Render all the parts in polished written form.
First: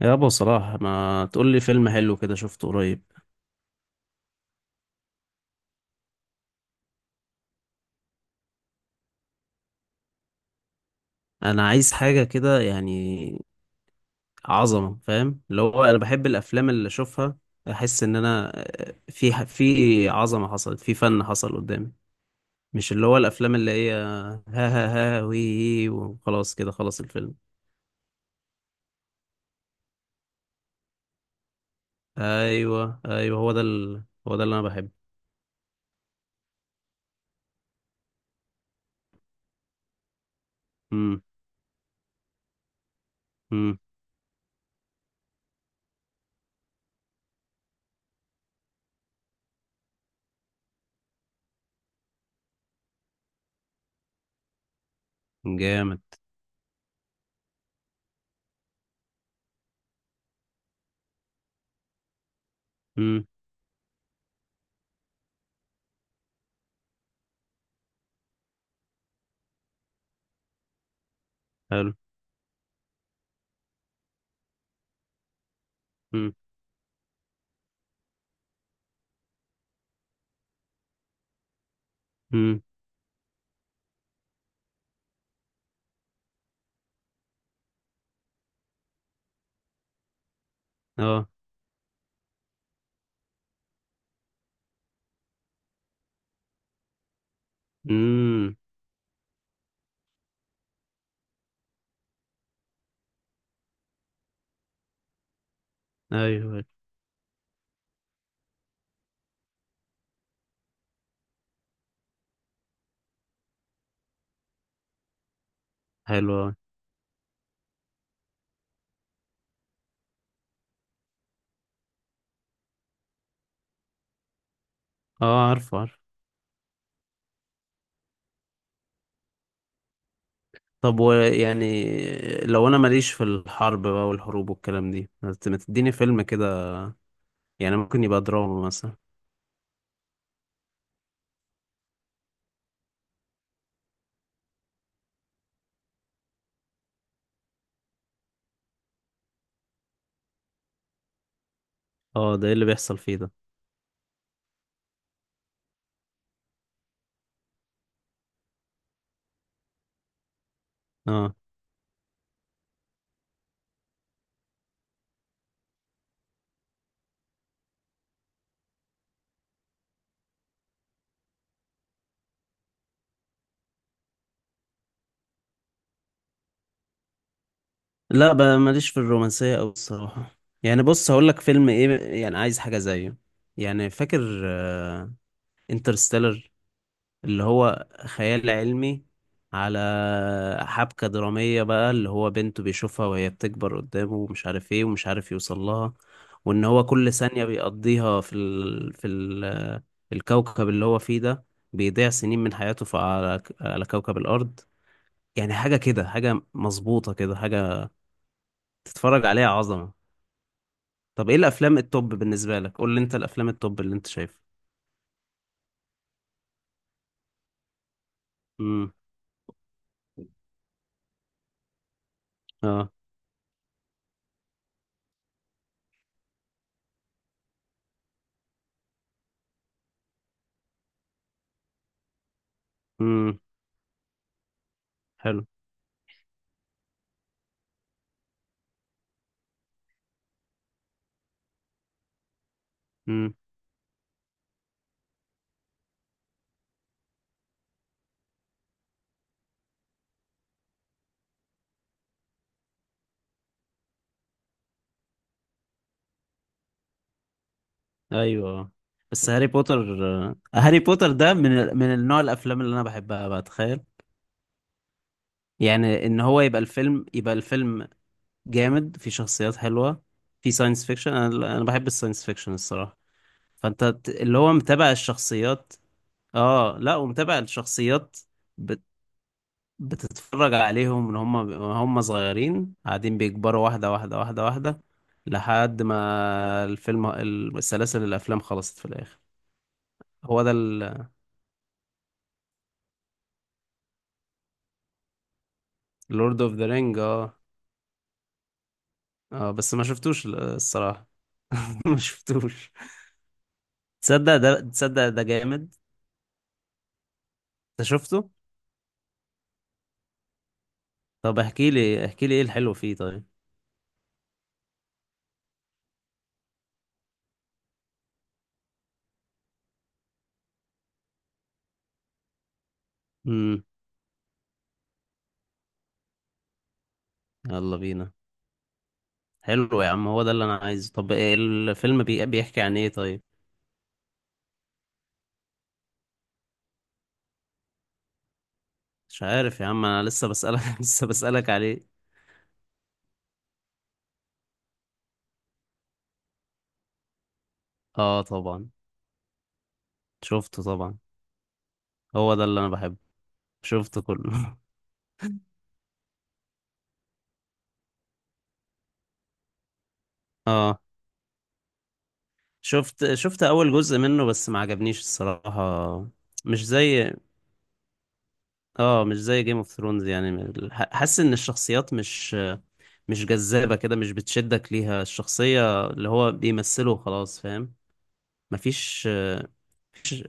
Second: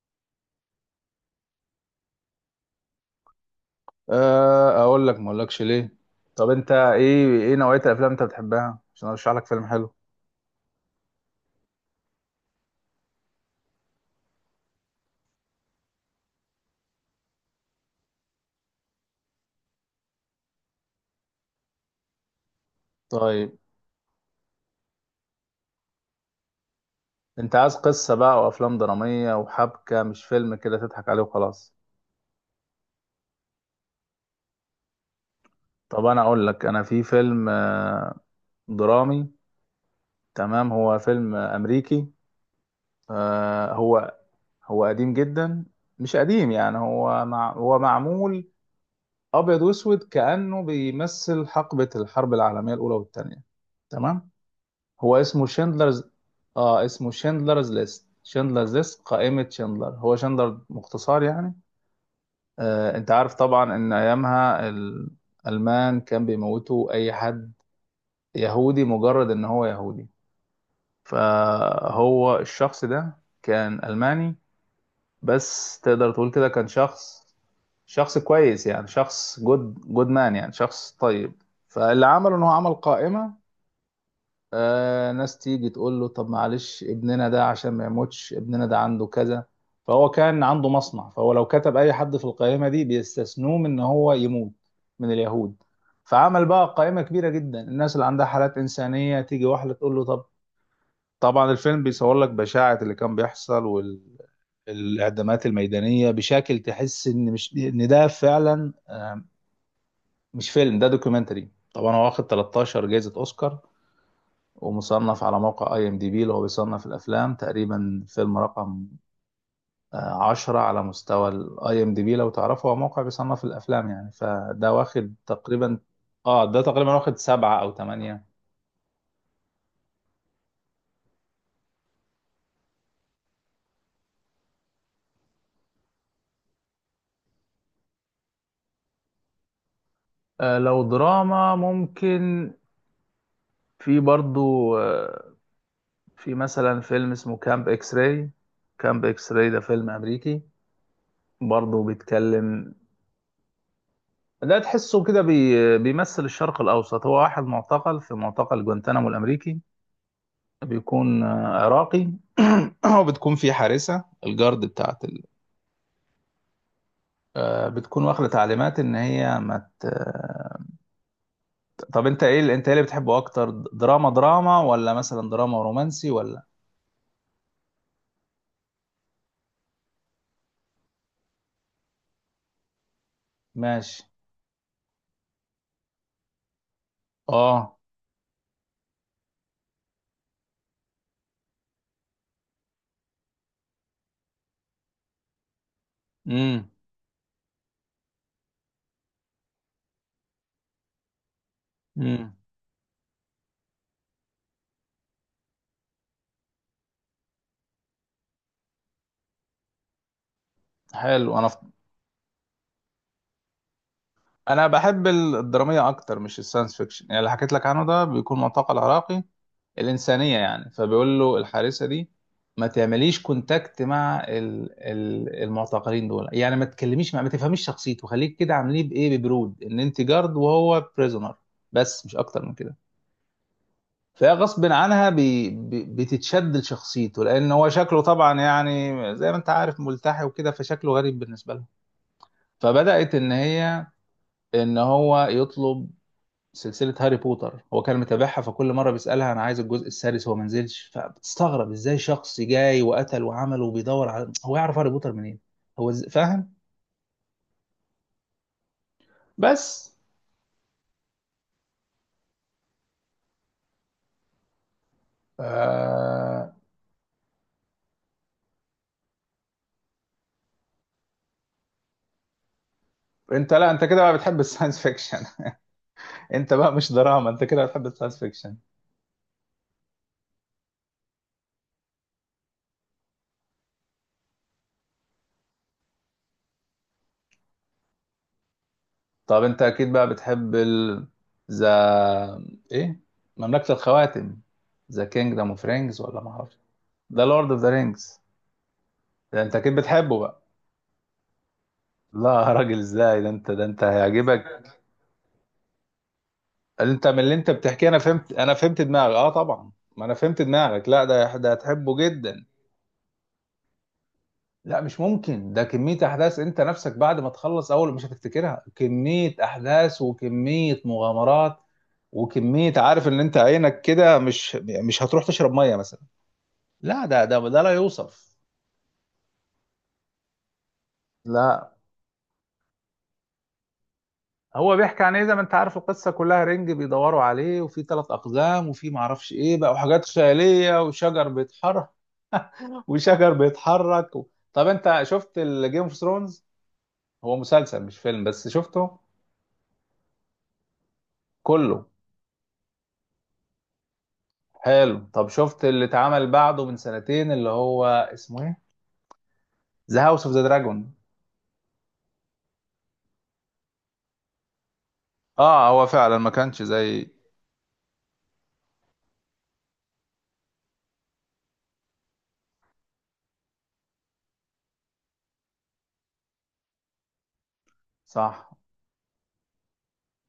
يابا صلاح، ما تقول لي فيلم حلو كده شفته قريب؟ أه، اقول لك ما اقولكش ليه؟ طب انت ايه نوعية الافلام انت بتحبها عشان ارشح لك فيلم حلو؟ انا عايز حاجه كده، يعني عظمه، فاهم؟ اللي هو انا بحب الافلام اللي اشوفها، احس ان انا في عظمه حصلت، في فن حصل قدامي. مش اللي هو الافلام طيب، اللي هي ها ها ها وي وخلاص كده خلص الفيلم. انت عايز قصة بقى وافلام درامية وحبكة، مش فيلم كده تضحك عليه وخلاص. ايوه، ايوه، هو ده هو ده اللي انا بحبه. طب انا اقول لك، انا في فيلم درامي. تمام، هو امم. فيلم امريكي. آه، امم. هو هو قديم جدا. مش قديم يعني، هو معمول ابيض واسود، كأنه بيمثل حقبة الحرب العالمية الاولى والثانية. تمام، هو اسمه جامد. شندلرز. اه، اسمه شندلرز ليست، شندلرز ليست، قائمة شندلر، هو شندلر مختصر يعني. انت امم. عارف طبعا ان ايامها الالمان كان بيموتوا اي حد يهودي، مجرد ان هو يهودي. حلو. فهو الشخص ده كان الماني، بس تقدر تقول امم. كده، كان شخص كويس يعني، شخص جود مان يعني شخص طيب. فاللي عمله ان هو امم. عمل قائمة. ناس تيجي تقول له، طب معلش ابننا ده عشان ما يموتش، ابننا ده عنده كذا. فهو كان عنده مصنع، اه. فهو لو كتب اي حد في القائمه دي بيستثنوه من ان هو يموت، من اليهود. فعمل بقى قائمه كبيره جدا، الناس اللي عندها حالات امم. انسانيه تيجي واحده تقول له طب. طبعا الفيلم بيصور لك بشاعه اللي كان بيحصل والاعدامات الميدانيه، ايوه، بشكل أيوه. تحس ان مش ان ده فعلا. مش فيلم ده دوكيومنتري. طبعا هو واخد 13 جائزه اوسكار، ومصنف على موقع اي ام دي بي اللي حلو هو أوي. بيصنف الافلام، تقريبا فيلم رقم 10 على مستوى الاي ام دي بي. لو تعرفه، هو موقع بيصنف الافلام، يعني فده واخد اه، عارفه، تقريبا. عارفه. اه ده تقريبا واخد 7 او 8. طب، ويعني لو انا ماليش في الحرب بقى والحروب والكلام دي، ما تديني فيلم كده، يعني ممكن يبقى دراما مثلا. لو دراما ممكن. في برضو. في مثلا فيلم اسمه كامب اكس راي. كامب اكس راي ده فيلم امريكي، برضو اه، ده ايه اللي بيتكلم. بيحصل فيه ده؟ ده تحسه كده بيمثل الشرق الاوسط. هو واحد معتقل في معتقل جوانتانامو الامريكي، بيكون اه، عراقي. وبتكون في حارسة، الجارد بتاعت ال... بتكون واخدة تعليمات ان هي ما ت... آه، طب انت ايه اللي بتحبه اكتر، دراما ولا مثلا دراما ورومانسي ولا؟ لا بقى ماليش في الرومانسية أوي الصراحة. يعني بص، هقول لك فيلم ايه، يعني عايز حاجة زيه. يعني ماشي. فاكر انترستيلر؟ اللي اه. هو خيال علمي، على حبكة درامية بقى، اللي هو بنته بيشوفها وهي بتكبر قدامه ومش عارف ايه ومش عارف يوصل لها، وان امم. هو كل ثانية بيقضيها الكوكب اللي هو فيه ده، بيضيع امم. سنين من حياته على كوكب الأرض. يعني حاجة كده، حاجة مظبوطة كده، حاجة تتفرج عليها عظمة. طب، ايه حلو. الأفلام التوب بالنسبة لك؟ قول لي انت الأفلام التوب اللي انت شايفها. انا بحب الدراميه اكتر مش الساينس فيكشن، يعني اللي حكيت لك عنه ده بيكون معتقل امم. عراقي. الإنسانية يعني، فبيقول له الحارسة دي، ما اه. تعمليش كونتاكت مع المعتقلين دول، يعني ما تكلميش مع ما تفهميش شخصيته، خليك كده عامليه بإيه، ببرود، إن أنت جارد وهو بريزونر. بس مش أكتر من كده. امم. فهي غصب عنها حلو. بي بي بتتشد لشخصيته، لأن هو شكله طبعا، يعني زي ما أنت عارف، ملتحي وكده، فشكله غريب بالنسبة لها. فبدأت امم. إن هو يطلب سلسلة هاري بوتر. هو كان متابعها، فكل مرة بيسألها أنا عايز الجزء السادس، هو ما نزلش. فبتستغرب إزاي شخص جاي وقتل وعمل وبيدور على، هو يعرف هاري بوتر منين؟ هو فاهم. ايوه، بس هاري بوتر. بس هاري بوتر ده من النوع الافلام اللي انا بحبها، بقى تخيل! يعني ان هو آه... يبقى الفيلم، يبقى الفيلم جامد، في شخصيات حلوه، في ساينس فيكشن. انا بحب الساينس فيكشن الصراحه. أنت، لا، أنت فانت كده بقى اللي بتحب هو الساينس متابع فيكشن. الشخصيات. أنت بقى اه، مش لا، دراما، ومتابع أنت كده بتحب الشخصيات، الساينس فيكشن. بت... بتتفرج عليهم ان هم، هم صغيرين قاعدين بيكبروا واحده واحده واحده واحده لحد ما الفيلم، السلاسل الافلام خلصت في الاخر. طب أنت أكيد بقى هو ده. بتحب ال، ذا، إيه، مملكة الخواتم، ذا كينجدم أوف رينجز ولا ما لورد اوف أعرفش. ذا رينج، ذا اه. لورد أوف ذا رينجز. ده اه، أنت أكيد بس ما بتحبه شفتوش بقى. الصراحة. ما لا يا شفتوش. راجل، ازاي ده انت تصدق هيعجبك. ده، تصدق ده جامد. انت من اللي انت بتحكيه، انت انا شفته؟ فهمت انا فهمت دماغك، اه طبعا. ما انا فهمت دماغك، لا، ده طب، ده احكي هتحبه لي احكي لي ايه جدا. الحلو فيه طيب. لا مش ممكن، ده كمية احداث، انت نفسك بعد ما تخلص اول مش هتفتكرها، كمية احداث وكمية مغامرات وكمية، عارف ان انت امم. عينك كده، مش هتروح تشرب مية مثلا. لا، ده لا يلا بينا! يوصف. حلو يا عم، هو ده اللي انا عايزه. طب إيه لا، الفيلم بيحكي عن ايه طيب؟ هو بيحكي عن ايه؟ زي ما انت عارف، القصة كلها رنج بيدوروا عليه، وفي ثلاث اقزام، وفي مش معرفش ايه عارف يا بقى، عم، انا وحاجات لسه بسألك. خيالية لسه وشجر بسألك عليه. بيتحرك، وشجر بيتحرك. طب انت شفت الجيم اوف ثرونز؟ هو مسلسل مش اه، فيلم، بس طبعا. شفته شفته طبعا. كله. هو ده اللي انا بحبه. شفته كله. حلو. طب شفت اللي اتعمل بعده من سنتين، اللي هو اسمه ايه، ذا هاوس اوف ذا اه. دراجون؟ شفت، شفت اول جزء منه بس ما عجبنيش اه هو الصراحة. فعلا ما كانش مش زي. زي، اه مش زي جيم اوف ثرونز يعني، حاسس ان الشخصيات مش، جذابة كده، مش بتشدك ليها الشخصية اللي هو بيمثله، خلاص فاهم؟ صح. مفيش، مفيش-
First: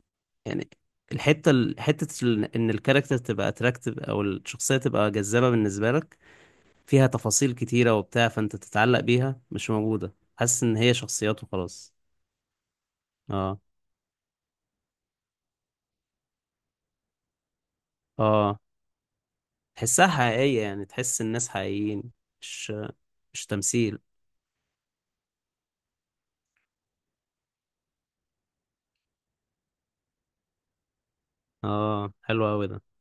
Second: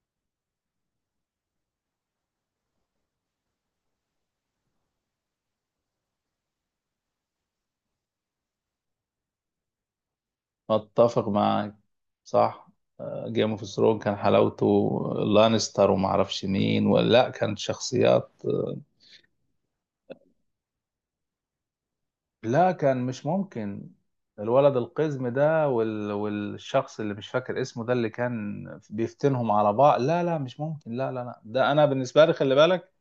يعني الحتة حتة ان الكاركتر تبقى اتراكتيف او الشخصية تبقى جذابة بالنسبة لك، فيها تفاصيل كتيرة وبتاع، فانت تتعلق بيها، مش موجودة. حاسس ان هي اتفق شخصيات معاك. وخلاص. صح. جيم اه، اوف ثرونز كان حلاوته لانستر وما اعرفش مين، ولا كانت شخصيات. اه، تحسها حقيقية، يعني تحس الناس حقيقيين، لا مش، كان مش ممكن. تمثيل. الولد القزم ده والشخص اللي مش فاكر اسمه، ده اللي كان بيفتنهم على بعض. لا لا مش ممكن. لا لا لا، ده انا اه، بالنسبه لي حلو خلي اوي ده. بالك،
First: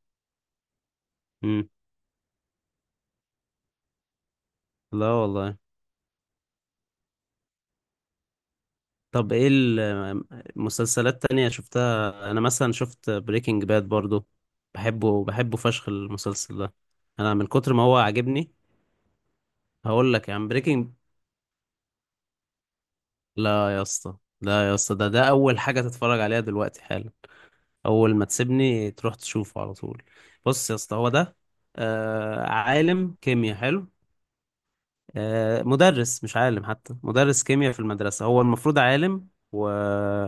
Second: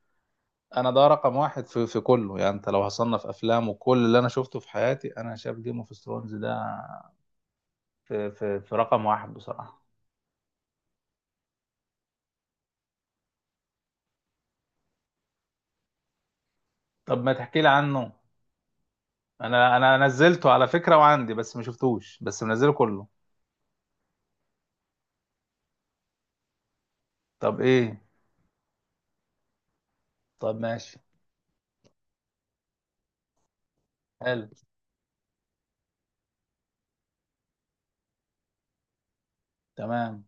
انا ده رقم واحد مم. في كله يعني. انت لو هصنف افلام وكل اللي انا شفته في حياتي، لا انا والله. شايف جيم اوف ثرونز ده في رقم طب، واحد ايه بصراحه. المسلسلات تانية شفتها؟ انا مثلا شفت بريكنج باد برضو، بحبه، بحبه فشخ المسلسل ده، طب ما انا من تحكي لي كتر ما هو عنه. عاجبني. انا هقول لك يا عم، نزلته على بريكنج. فكره وعندي، بس ما شفتوش، بس منزله كله. لا يا اسطى، لا يا اسطى، ده اول حاجة تتفرج عليها دلوقتي حالا. طب ايه؟ اول ما تسيبني تروح تشوفه على طول. طب بص يا اسطى، ماشي. هو ده. عالم كيمياء حلو. حلو. مدرس، مش عالم حتى، مدرس كيمياء في المدرسة. هو المفروض عالم و تمام.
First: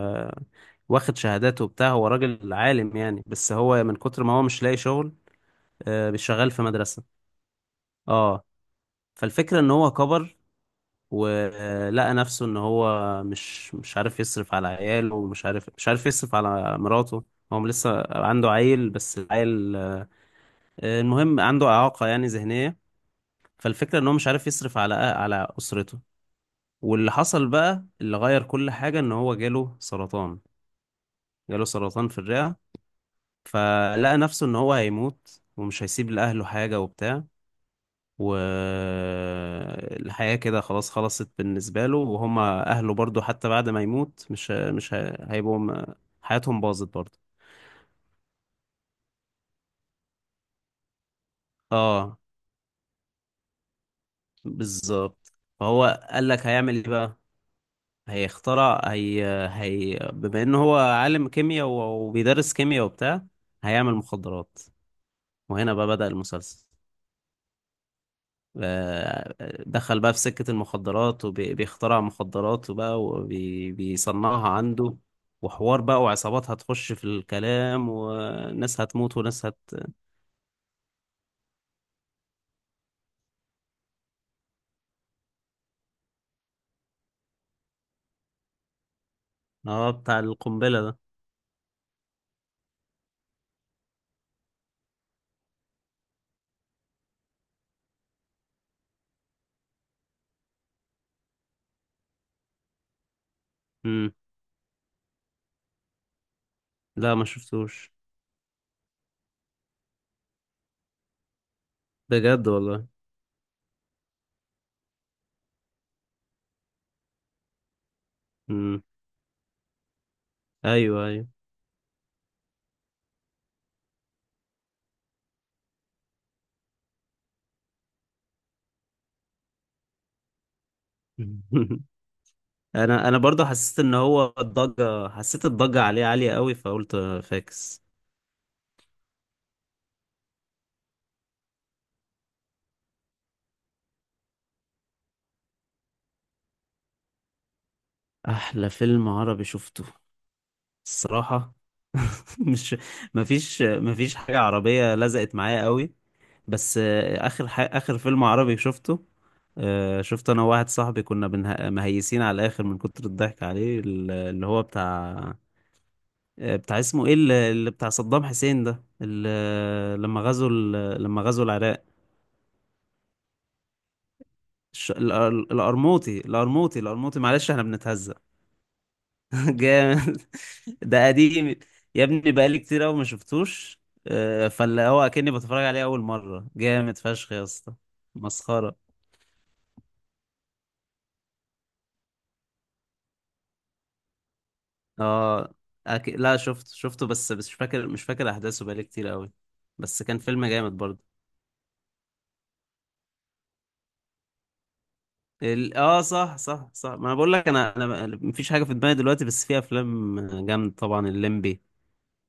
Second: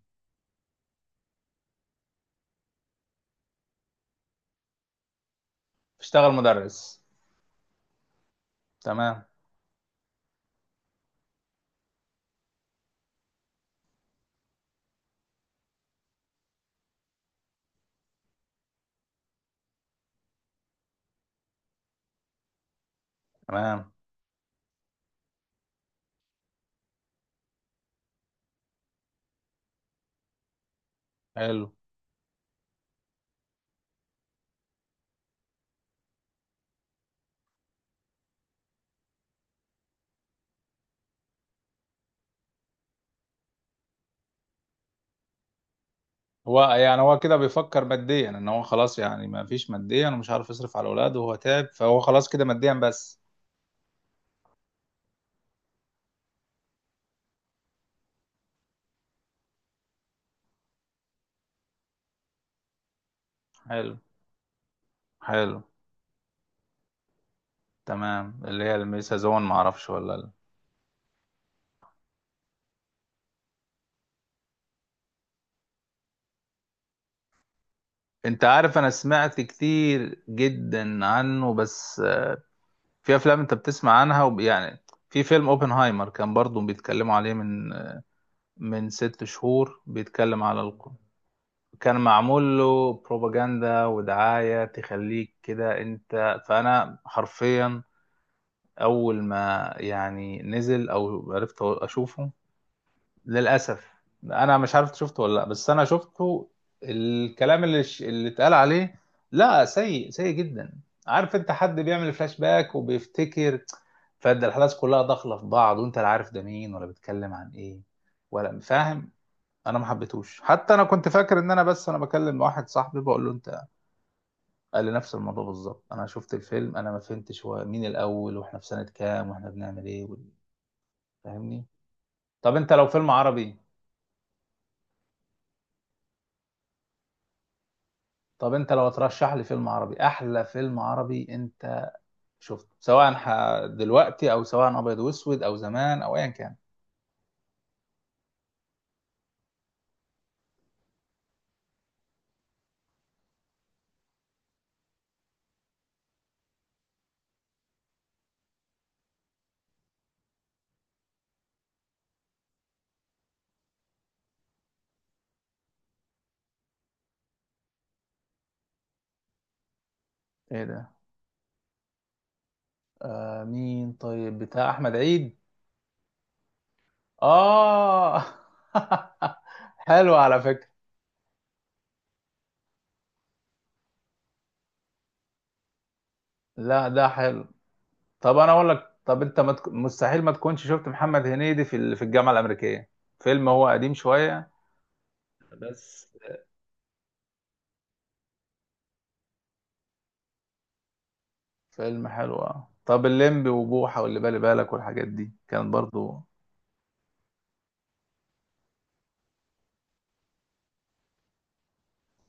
واخد شهاداته وبتاع، هو راجل عالم يعني، بس هو من كتر ما هو مش لاقي شغل، اشتغل شغال في مدرس. مدرسة. اه. تمام. فالفكرة ان هو كبر ولقى نفسه ان هو مش عارف يصرف على عياله، ومش عارف مش عارف يصرف على مراته. هو لسه عنده عيل، بس العيل المهم عنده إعاقة، يعني ذهنية. تمام. فالفكرة ان هو مش عارف يصرف على أسرته. واللي حصل بقى اللي غير كل حاجة ان هو جاله سرطان. جاله حلو. سرطان في الرئة، فلقى نفسه ان هو هيموت ومش هيسيب لأهله حاجة وبتاع، والحياة كده خلاص خلصت بالنسبة له، وهما أهله برضو حتى بعد ما يموت مش هيبقوا حياتهم هو باظت يعني هو برضو. كده بيفكر ماديا ان هو خلاص يعني، ما فيش ماديا ومش عارف يصرف على اولاده وهو تعب، فهو اه، خلاص كده ماديا بس. بالظبط. فهو قال لك هيعمل ايه بقى؟ هيخترع هي، بما انه هو عالم كيمياء وبيدرس كيمياء وبتاع، هيعمل حلو. مخدرات. حلو. وهنا بقى بدأ المسلسل. تمام. اللي هي الميس هزون، ما اعرفش دخل بقى ولا في لا. سكة المخدرات وبيخترع مخدرات وبقى وبيصنعها عنده، وحوار بقى وعصابات هتخش في الكلام انت عارف، وناس انا هتموت سمعت وناس كتير جدا عنه، بس في افلام انت بتسمع عنها يعني. في فيلم اوبنهايمر كان برضو بيتكلموا عليه من 6 شهور. اه، بتاع بيتكلم على القنبلة ده. كان معمول له بروباجندا ودعاية، تخليك كده انت، فانا حرفيا اول ما يعني نزل او عرفت اشوفه، للاسف مم. انا مش عارف شفته ولا لا، بس انا شفته. لا ما الكلام اللي شفتوش. اللي اتقال عليه، لا، سيء سيء جدا. عارف، انت حد بيعمل فلاش بجد باك والله. وبيفتكر، فده الاحداث كلها داخله في بعض وانت لا عارف ده مين، ولا بيتكلم عن ايه، ولا مم. فاهم. انا ما حبيتهوش. حتى انا ايوه، كنت ايوه. فاكر ان انا، بس انا بكلم واحد صاحبي بقول له انت، قال لي نفس الموضوع بالظبط، انا شفت الفيلم انا ما فهمتش هو مين الاول، واحنا في سنة كام، واحنا بنعمل ايه فاهمني؟ طب انت لو انا فيلم انا برضو عربي، حسيت ان هو الضجة، حسيت الضجة عليه عالية قوي، فقلت فاكس. طب انت لو ترشح لي فيلم عربي، احلى فيلم عربي انت شفته، سواء دلوقتي او سواء ابيض واسود او زمان او ايا كان. احلى فيلم عربي شفته الصراحة، مش، مفيش حاجة عربية لزقت معايا قوي. بس آخر فيلم عربي شفته، شفته أنا وواحد صاحبي، كنا مهيسين على الآخر من كتر الضحك عليه، اللي هو بتاع، بتاع اسمه إيه؟ اللي بتاع صدام حسين ده، لما غزوا ايه ده؟ لما غزوا العراق. مين؟ طيب بتاع الش... احمد عيد؟ الأر- الأرموطي، الأرموطي، الأرموطي. معلش احنا بنتهزق. اه. حلو جامد. على فكرة. ده قديم، يا ابني بقالي كتير قوي ما شفتوش. فاللي هو اكني بتفرج عليه اول مره، لا جامد ده فشخ يا حلو. اسطى، طب انا اقول مسخره. لك، طب انت ما تك... مستحيل ما تكونش شفت محمد هنيدي في الجامعه الامريكيه. فيلم هو قديم شويه اه، بس، لا شفته، شفته بس، مش فاكر، احداثه بقالي كتير قوي، بس كان فيلم جامد برضه. فيلم حلو. اه طب الليمبي وبوحه واللي بالي بالك والحاجات دي كانت اه، برضو. صح، صح، صح، ما انا بقول لك، انا مفيش حاجه في دماغي دلوقتي، بس في افلام جامد، طبعا الليمبي.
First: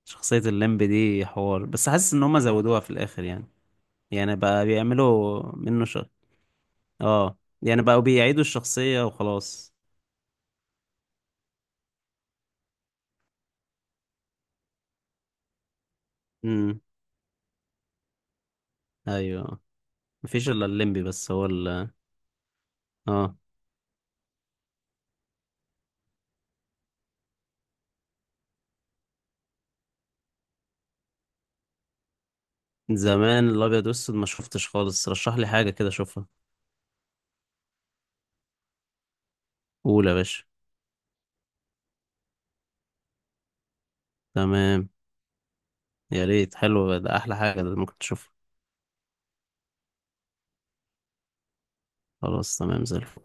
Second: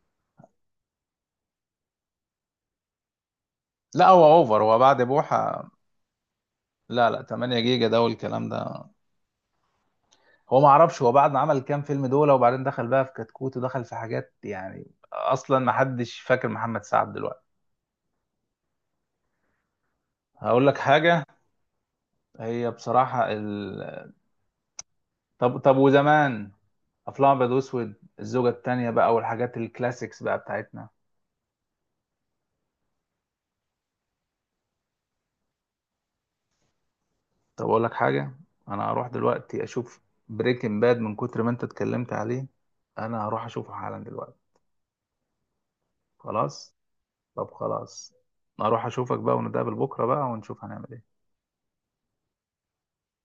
شخصيه الليمبي دي حوار، بس حاسس ان هم زودوها في الاخر يعني، لا هو يعني اوفر، بقى هو بعد بيعملوا بوحه، منه لا لا اه، 8 يعني جيجا بقوا ده بيعيدوا والكلام ده. الشخصيه وخلاص. هو ما اعرفش هو بعد ما عمل كام فيلم دول، وبعدين دخل بقى في كتكوت ودخل في حاجات، يعني اصلا ما حدش فاكر امم. محمد سعد دلوقتي. ايوه، مفيش هقول الا لك الليمبي، حاجه، بس هو هي بصراحه. اه. طب وزمان، افلام ابيض واسود، الزوجه التانية بقى والحاجات الكلاسيكس بقى بتاعتنا. زمان الابيض والاسود ما شفتش خالص، رشح لي حاجه كده اشوفها. طب اقول لك حاجه، انا هروح دلوقتي اشوف قول يا باشا. بريكنج باد من كتر ما انت اتكلمت عليه، انا هروح اشوفه حالا دلوقتي. تمام. يا ريت، خلاص. حلو ده، احلى طب حاجه ده ممكن خلاص. تشوفها. هروح اشوفك بقى ونتقابل بكره بقى ونشوف هنعمل ايه. خلاص تمام، زي الفل.